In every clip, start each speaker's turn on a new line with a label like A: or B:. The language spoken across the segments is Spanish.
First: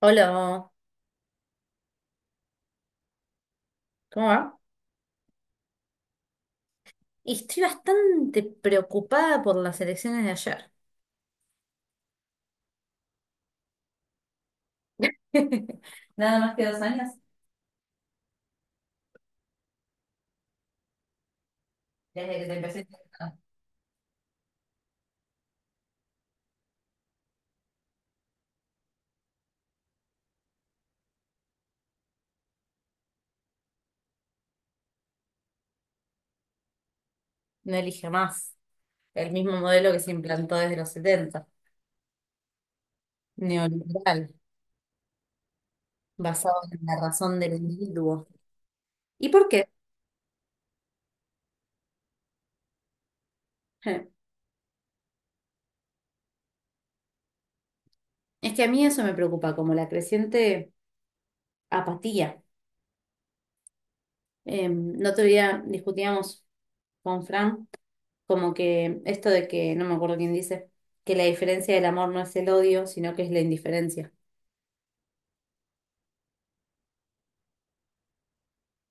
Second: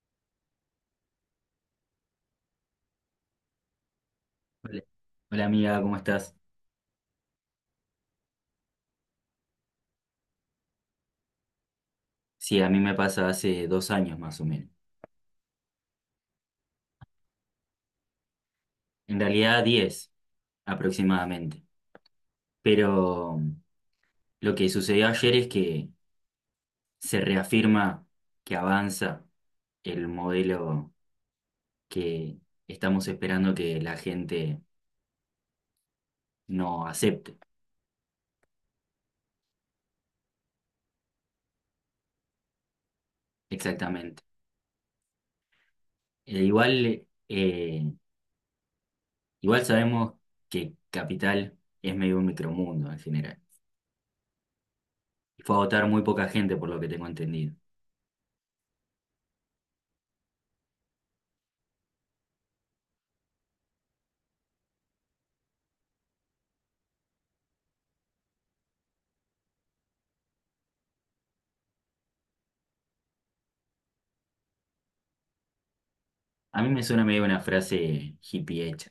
A: Hola, ¿cómo va?
B: Hola. Hola, amiga, ¿cómo estás?
A: Y estoy bastante preocupada por las elecciones de ayer.
B: Sí, a mí me pasa hace dos años más o menos.
A: Nada más que dos años
B: En realidad diez aproximadamente.
A: desde que te empecé a interesar.
B: Pero mm, lo que sucedió ayer es que se reafirma que avanza el modelo que estamos esperando que la gente no acepte.
A: No elige más. El mismo modelo que se implantó desde los setenta,
B: Exactamente.
A: neoliberal,
B: E
A: basado en la
B: igual,
A: razón del individuo. ¿Y por
B: igual
A: qué?
B: sabemos que Capital es medio un micromundo en general.
A: Eh,
B: Y fue a votar muy poca gente por lo que tengo entendido.
A: Es que a mí eso me preocupa, como la creciente apatía. No otro día discutíamos con Fran como que esto de que, no me acuerdo quién dice, que la diferencia del amor no es el odio, sino que es la indiferencia.
B: A mí me suena medio una frase hippie hecha,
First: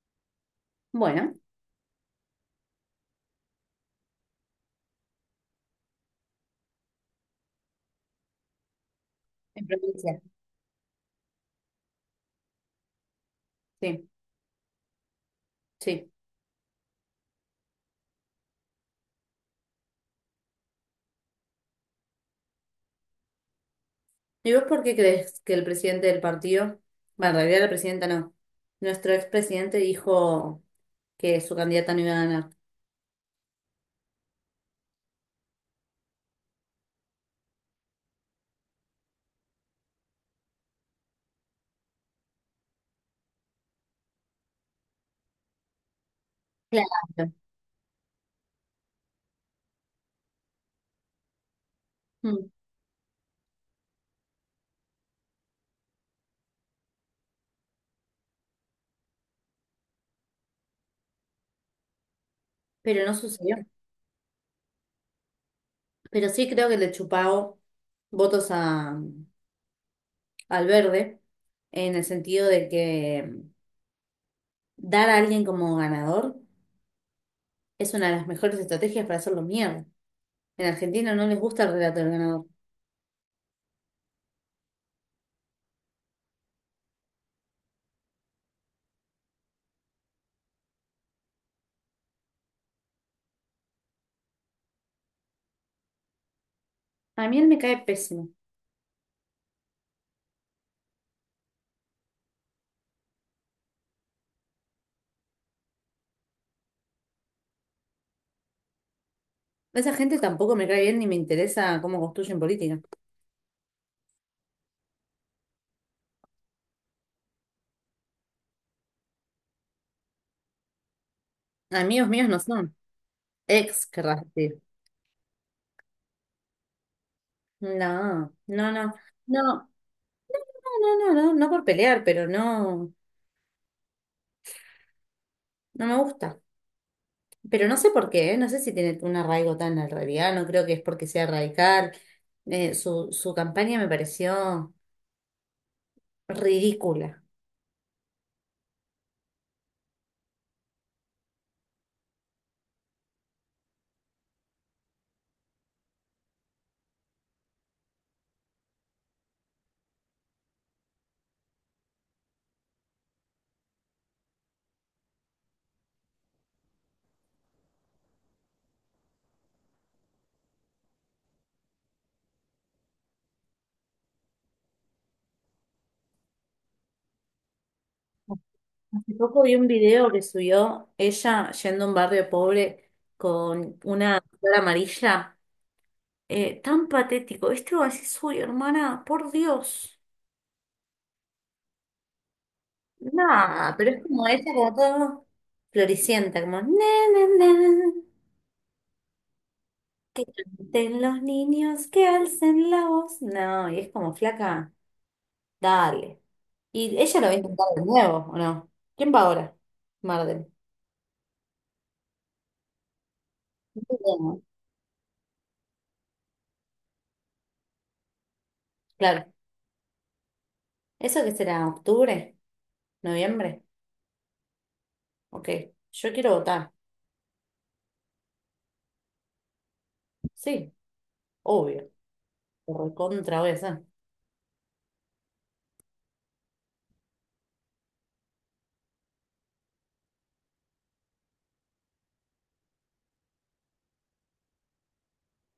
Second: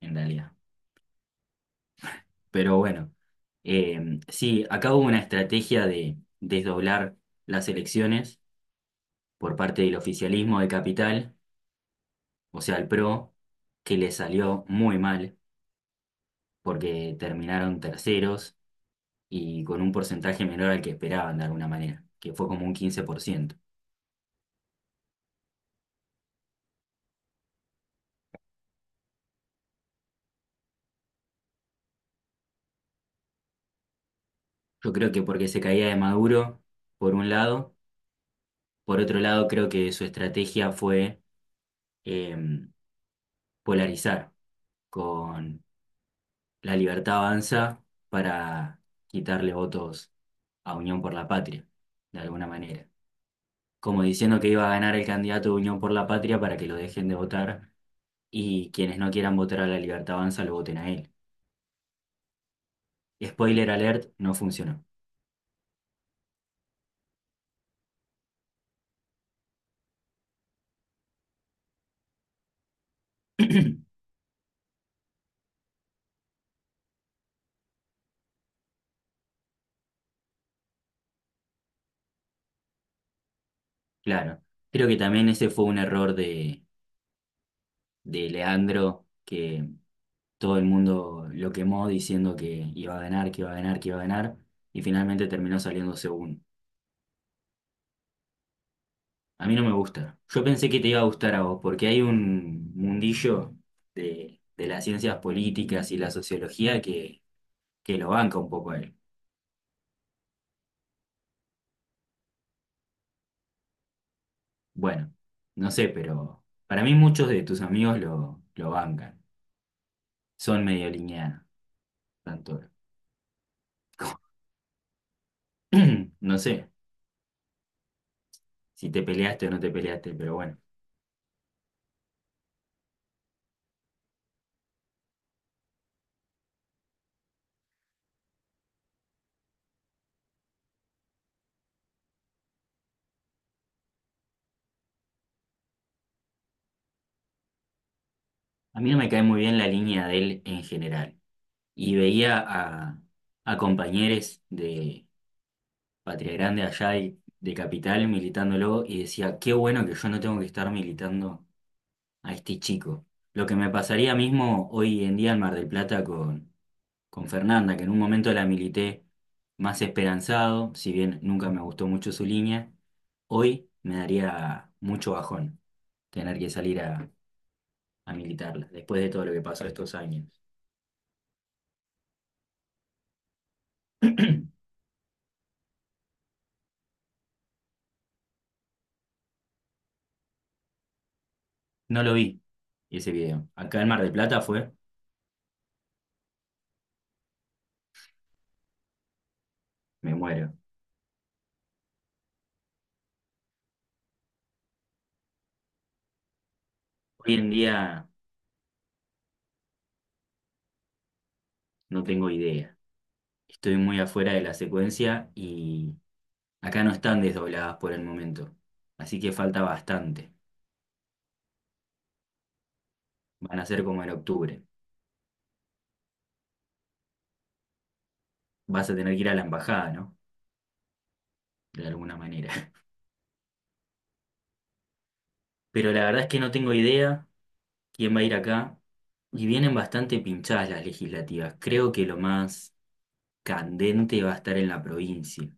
B: en realidad.
A: Bueno,
B: Pero bueno, sí, acá hubo una estrategia de desdoblar las elecciones por
A: en
B: parte del
A: provincia.
B: oficialismo de Capital, o sea, el PRO, que
A: Sí,
B: le salió muy mal
A: sí.
B: porque terminaron terceros y con un porcentaje menor al que esperaban de alguna manera, que fue como un 15%.
A: ¿Y vos por qué crees que el presidente del partido, bueno, en realidad la presidenta no, nuestro expresidente dijo que su candidata no iba a ganar?
B: Yo creo que porque se caía de Maduro, por un lado, por otro lado, creo que su estrategia fue em, polarizar con La Libertad
A: Claro.
B: Avanza para quitarle votos a Unión por la Patria, de alguna
A: Mm.
B: manera. Como diciendo que iba a ganar el candidato de Unión por la Patria para que lo dejen de votar y quienes no quieran votar a La Libertad Avanza lo voten a él.
A: Pero no sucedió.
B: Spoiler alert, no funcionó.
A: Pero sí creo que le chupao votos a, al verde, en el sentido de que dar a alguien como ganador. Es una de las mejores estrategias para hacerlo mierda. En Argentina no les gusta el relato del ganador.
B: Claro, creo que también ese fue un error de Leandro, que todo el mundo lo quemó diciendo que iba a ganar, que iba a ganar, que iba a ganar, y finalmente terminó saliendo segundo.
A: A mí él me cae pésimo.
B: A mí no me gusta. Yo pensé que te iba a gustar a vos, porque hay un mundillo de las ciencias políticas y la sociología que lo banca un poco a él.
A: Esa gente tampoco me cae bien ni me interesa cómo construyen política.
B: Bueno, no sé, pero para mí muchos de tus amigos lo bancan. Son medio lineanos,
A: Amigos míos no
B: tanto.
A: son. Ex,
B: Como...
A: querrás decir.
B: No sé
A: No, no,
B: si
A: no.
B: te peleaste o no
A: No,
B: te peleaste, pero bueno.
A: no, no, no, no, no por pelear, pero no, no me gusta. Pero no sé por qué, ¿eh? No sé si tiene un arraigo tan al no creo que es porque sea radical. Su campaña me pareció ridícula.
B: A mí no me cae muy bien la línea de él en general. Y veía a compañeros de Patria Grande allá y de Capital militándolo y decía, qué bueno que yo no tengo que estar militando a este chico. Lo que me pasaría mismo hoy en día en Mar del Plata con Fernanda, que en un momento la milité más esperanzado, si bien nunca me gustó mucho su línea, hoy me daría mucho bajón tener que salir a militarla, después de
A: Hace
B: todo lo que
A: poco vi un
B: pasó estos
A: video que
B: años.
A: subió ella yendo a un barrio pobre con una flor amarilla. Tan patético. Este va a decir, uy, hermana, por Dios.
B: No lo vi ese video.
A: Nada,
B: Acá en
A: pero es
B: Mar del
A: como
B: Plata
A: ella,
B: fue,
A: como todo floricienta, como, "Na, na, na,
B: me muero.
A: de los niños que alcen la voz. No, y es como flaca, dale. Y ella lo va
B: Hoy
A: a
B: en
A: intentar de
B: día
A: nuevo, ¿o no? ¿Quién va ahora? Marden.
B: no tengo idea. Estoy muy afuera de la secuencia y acá no están desdobladas por el momento. Así
A: Claro.
B: que falta bastante.
A: ¿Eso que será? ¿Octubre?
B: Van
A: ¿Noviembre?
B: a ser como en octubre.
A: Ok, yo quiero votar.
B: Vas a tener que ir a la embajada, ¿no?
A: Sí,
B: De
A: obvio.
B: alguna manera.
A: Lo recontra voy a hacer.
B: Pero la verdad es que no tengo idea quién va a ir acá. Y vienen bastante pinchadas las legislativas. Creo que lo más candente va a estar en la provincia,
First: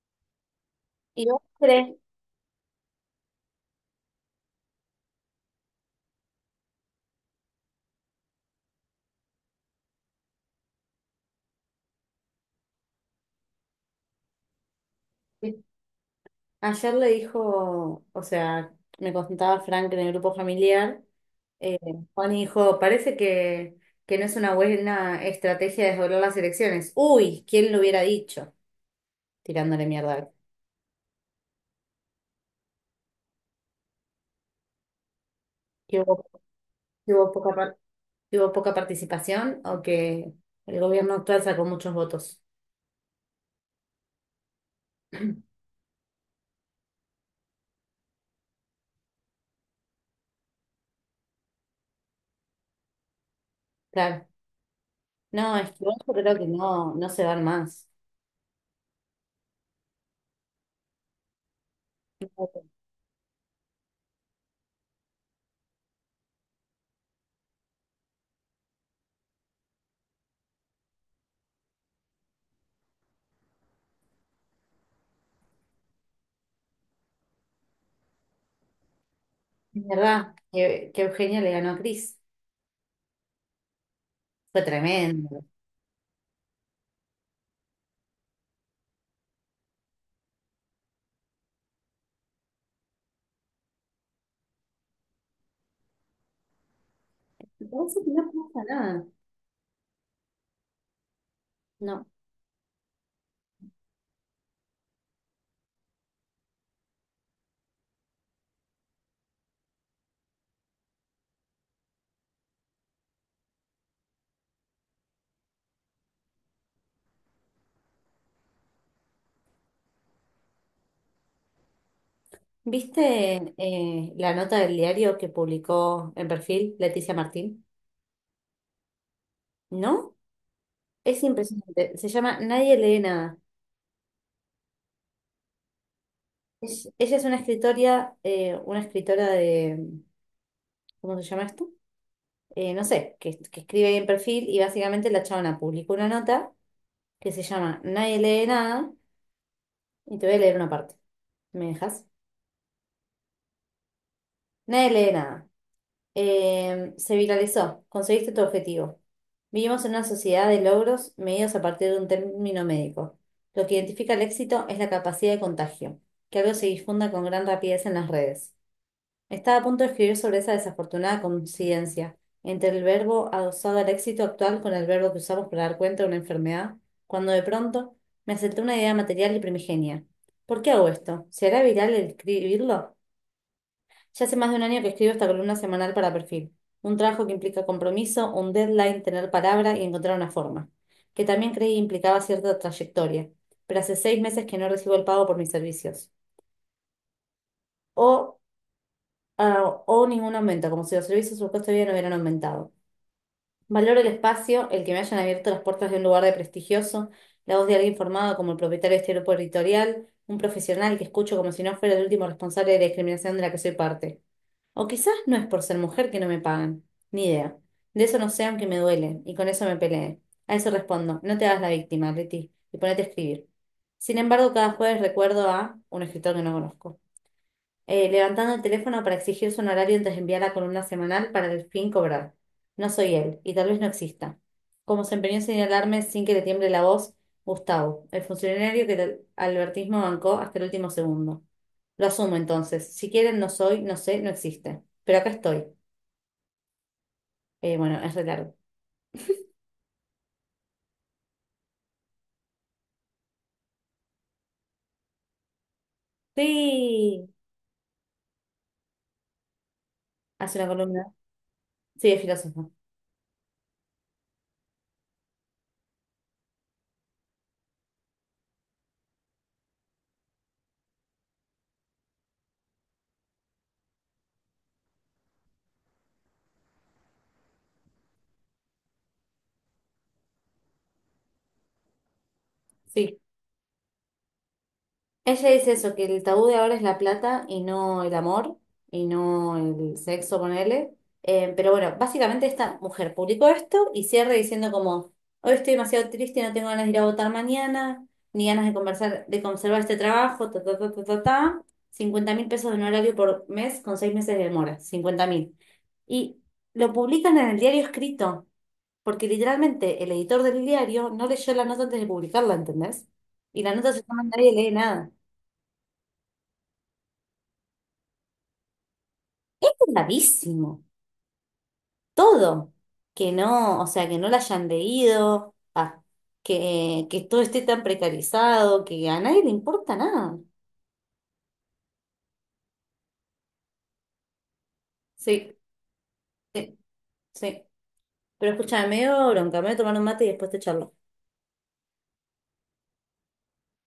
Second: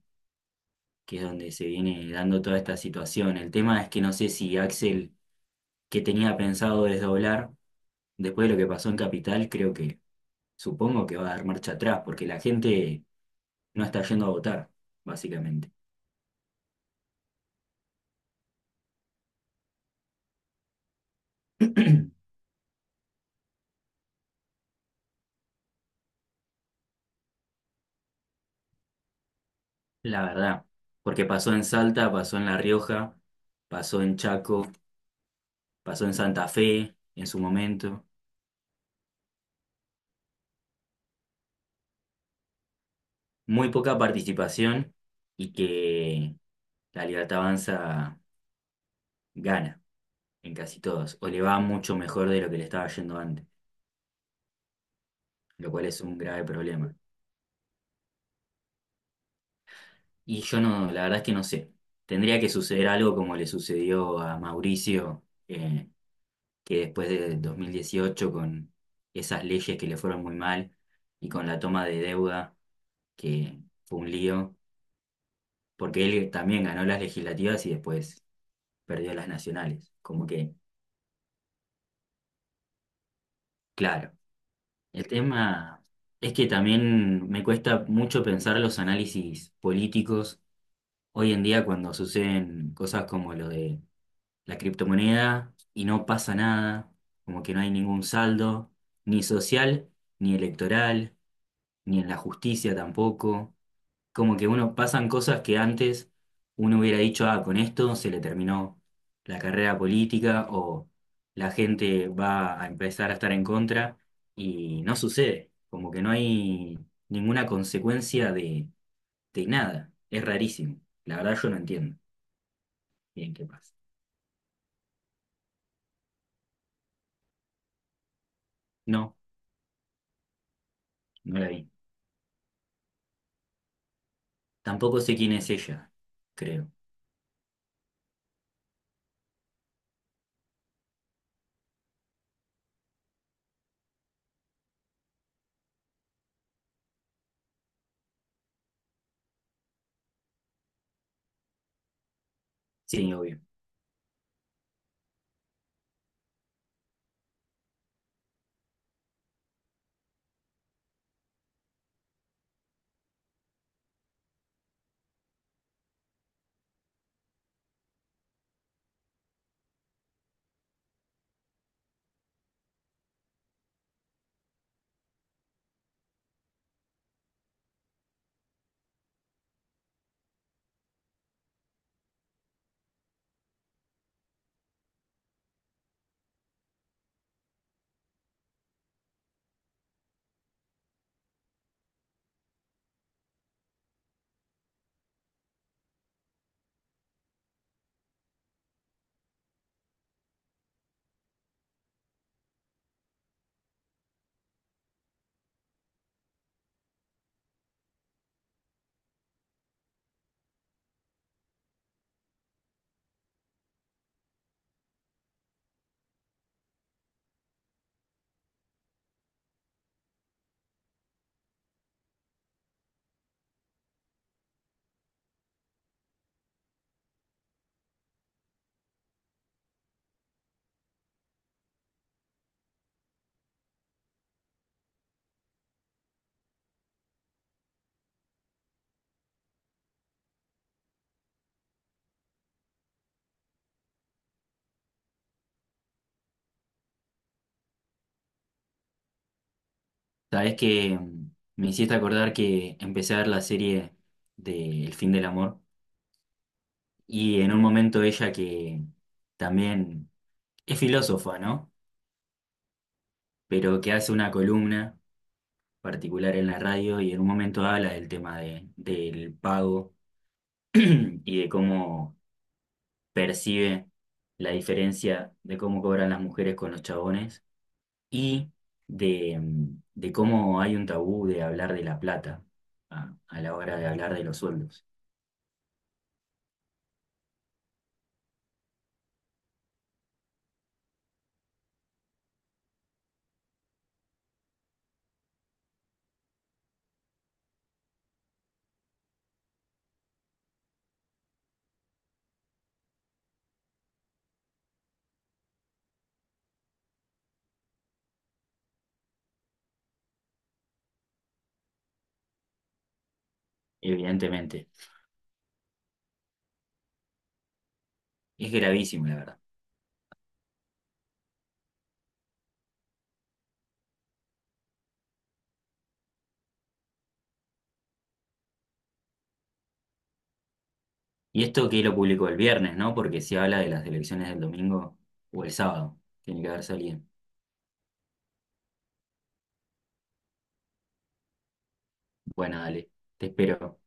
B: que es
A: ¿Y vos
B: donde se
A: crees?
B: viene dando toda esta situación. El tema es que no sé si Axel, que tenía pensado desdoblar, después de lo que pasó en Capital, creo que supongo que va a dar marcha atrás, porque la gente no está yendo a votar,
A: Que
B: básicamente.
A: ayer le dijo, o sea, me contaba Frank en el grupo familiar, eh, Juan dijo, parece que, no es una buena estrategia desdoblar las elecciones. Uy, ¿quién lo hubiera dicho? Tirándole
B: La
A: mierda.
B: verdad, porque pasó en Salta, pasó en La Rioja, pasó en Chaco,
A: ¿Que
B: pasó en
A: hubo,
B: Santa Fe
A: que
B: en
A: hubo
B: su
A: poca, par-
B: momento.
A: que hubo poca participación o que el gobierno actual sacó muchos votos?
B: Muy poca participación y que la Libertad Avanza gana en casi todos, o le va mucho mejor de lo que le estaba yendo antes,
A: Claro. No,
B: lo
A: es que
B: cual es
A: yo
B: un
A: creo
B: grave
A: que no,
B: problema.
A: no se van más.
B: Y yo no, la verdad es que no sé. Tendría que suceder algo como le sucedió a Mauricio, eh, que después de 2018, con esas leyes que le fueron muy mal y con la toma de deuda, que fue un lío, porque él también ganó las legislativas y después perdió las
A: Es
B: nacionales. Como
A: verdad
B: que,
A: que, Eugenia le ganó a Cris.
B: claro,
A: Fue
B: el
A: tremendo.
B: tema es que también me cuesta mucho pensar los análisis políticos hoy en día cuando suceden cosas como lo de la criptomoneda y no pasa nada, como que no
A: Me
B: hay
A: parece
B: ningún
A: que no pasa
B: saldo,
A: nada.
B: ni social, ni electoral ni
A: No.
B: en la justicia tampoco. Como que uno pasan cosas que antes uno hubiera dicho, ah, con esto se le terminó la carrera política o la gente va a empezar a estar en contra y no sucede, como que no hay ninguna consecuencia de nada. Es rarísimo. La verdad yo no entiendo bien qué
A: ¿Viste
B: pasa.
A: la nota del diario que publicó en perfil Leticia Martín?
B: No,
A: ¿No? Es
B: no la vi.
A: impresionante. Se llama Nadie lee nada.
B: Tampoco sé quién es ella, creo.
A: Ella es una escritora de, ¿cómo se llama esto? No sé, que escribe ahí en perfil y básicamente la chabona publicó una nota que se llama Nadie lee nada y te voy a leer una parte. ¿Me dejas?
B: Sí, obvio.
A: Nadie lee nada. Se viralizó. Conseguiste tu objetivo. Vivimos en una sociedad de logros medidos a partir de un término médico. Lo que identifica el éxito es la capacidad de contagio, que algo se difunda con gran rapidez en las redes. Estaba a punto de escribir sobre esa desafortunada coincidencia entre el verbo adosado al éxito actual con el verbo que usamos para dar cuenta de una enfermedad, cuando de pronto me asaltó una idea material y primigenia. ¿Por qué hago esto? ¿Será viral el escribirlo? Ya hace más de un año que escribo esta columna semanal para Perfil. Un trabajo que implica compromiso, un deadline, tener palabra y encontrar una forma, que también creí implicaba cierta trayectoria, pero hace seis meses que no recibo el pago por mis servicios. O, o ningún aumento, como si los servicios o el costo de vida no hubieran aumentado. Valoro el espacio, el que me hayan abierto las puertas de un lugar de prestigioso, la voz de alguien formado como el propietario de este grupo editorial, un profesional que escucho como si no fuera el último responsable de la discriminación de la que soy parte. O quizás no es por ser mujer que no me pagan. Ni idea. De eso no sé, aunque me duele, y con eso me peleé. A eso respondo, no te hagas la víctima, Leti, y ponete a escribir. Sin embargo, cada jueves recuerdo a un escritor que no conozco levantando el teléfono para exigirse un horario antes de enviar la columna semanal para el fin cobrar. No soy él, y tal vez no exista. Como se empeñó en señalarme sin que le tiemble la voz, Gustavo, el funcionario que el albertismo bancó hasta el último segundo. Lo asumo entonces. Si quieren, no soy, no sé, no existe. Pero acá estoy. Bueno, es re largo.
B: Sabes que me hiciste acordar que empecé a ver la serie de El fin del amor
A: Sí,
B: y en un momento ella que también
A: hace una
B: es
A: columna.
B: filósofa, ¿no?
A: Sí, es filósofo.
B: Pero que hace una columna particular en la radio y en un momento habla del tema de, del pago y de cómo percibe la diferencia de cómo cobran las mujeres con los chabones y de, de cómo hay un tabú de hablar de la plata a
A: Sí.
B: la hora de hablar de los sueldos.
A: Ella dice eso, que el tabú de ahora es la plata y no el amor y no el sexo, ponele. Pero bueno, básicamente esta mujer publicó esto y cierra diciendo como, hoy estoy demasiado triste, no tengo ganas de ir a votar mañana, ni ganas de conversar, de conservar este trabajo, ta, ta, ta, ta, ta, ta. 50 mil pesos de honorario por mes con seis meses de demora, 50 mil. Y lo publican en el diario escrito, porque literalmente el editor del diario no leyó la nota antes de publicarla, ¿entendés? Y la nota se llama Nadie
B: Evidentemente,
A: lee nada.
B: es gravísimo, la verdad.
A: Gravísimo, todo, que no, o sea, que no la hayan leído, ah, que todo esté tan precarizado, que a nadie le importa nada.
B: Y esto que lo publicó el viernes, ¿no? Porque si habla de las elecciones del domingo o el
A: Sí,
B: sábado, tiene que haber
A: sí,
B: salido.
A: sí. Pero escúchame, medio bronca, me voy a tomar un mate y después te charlo.
B: Bueno, dale, te espero.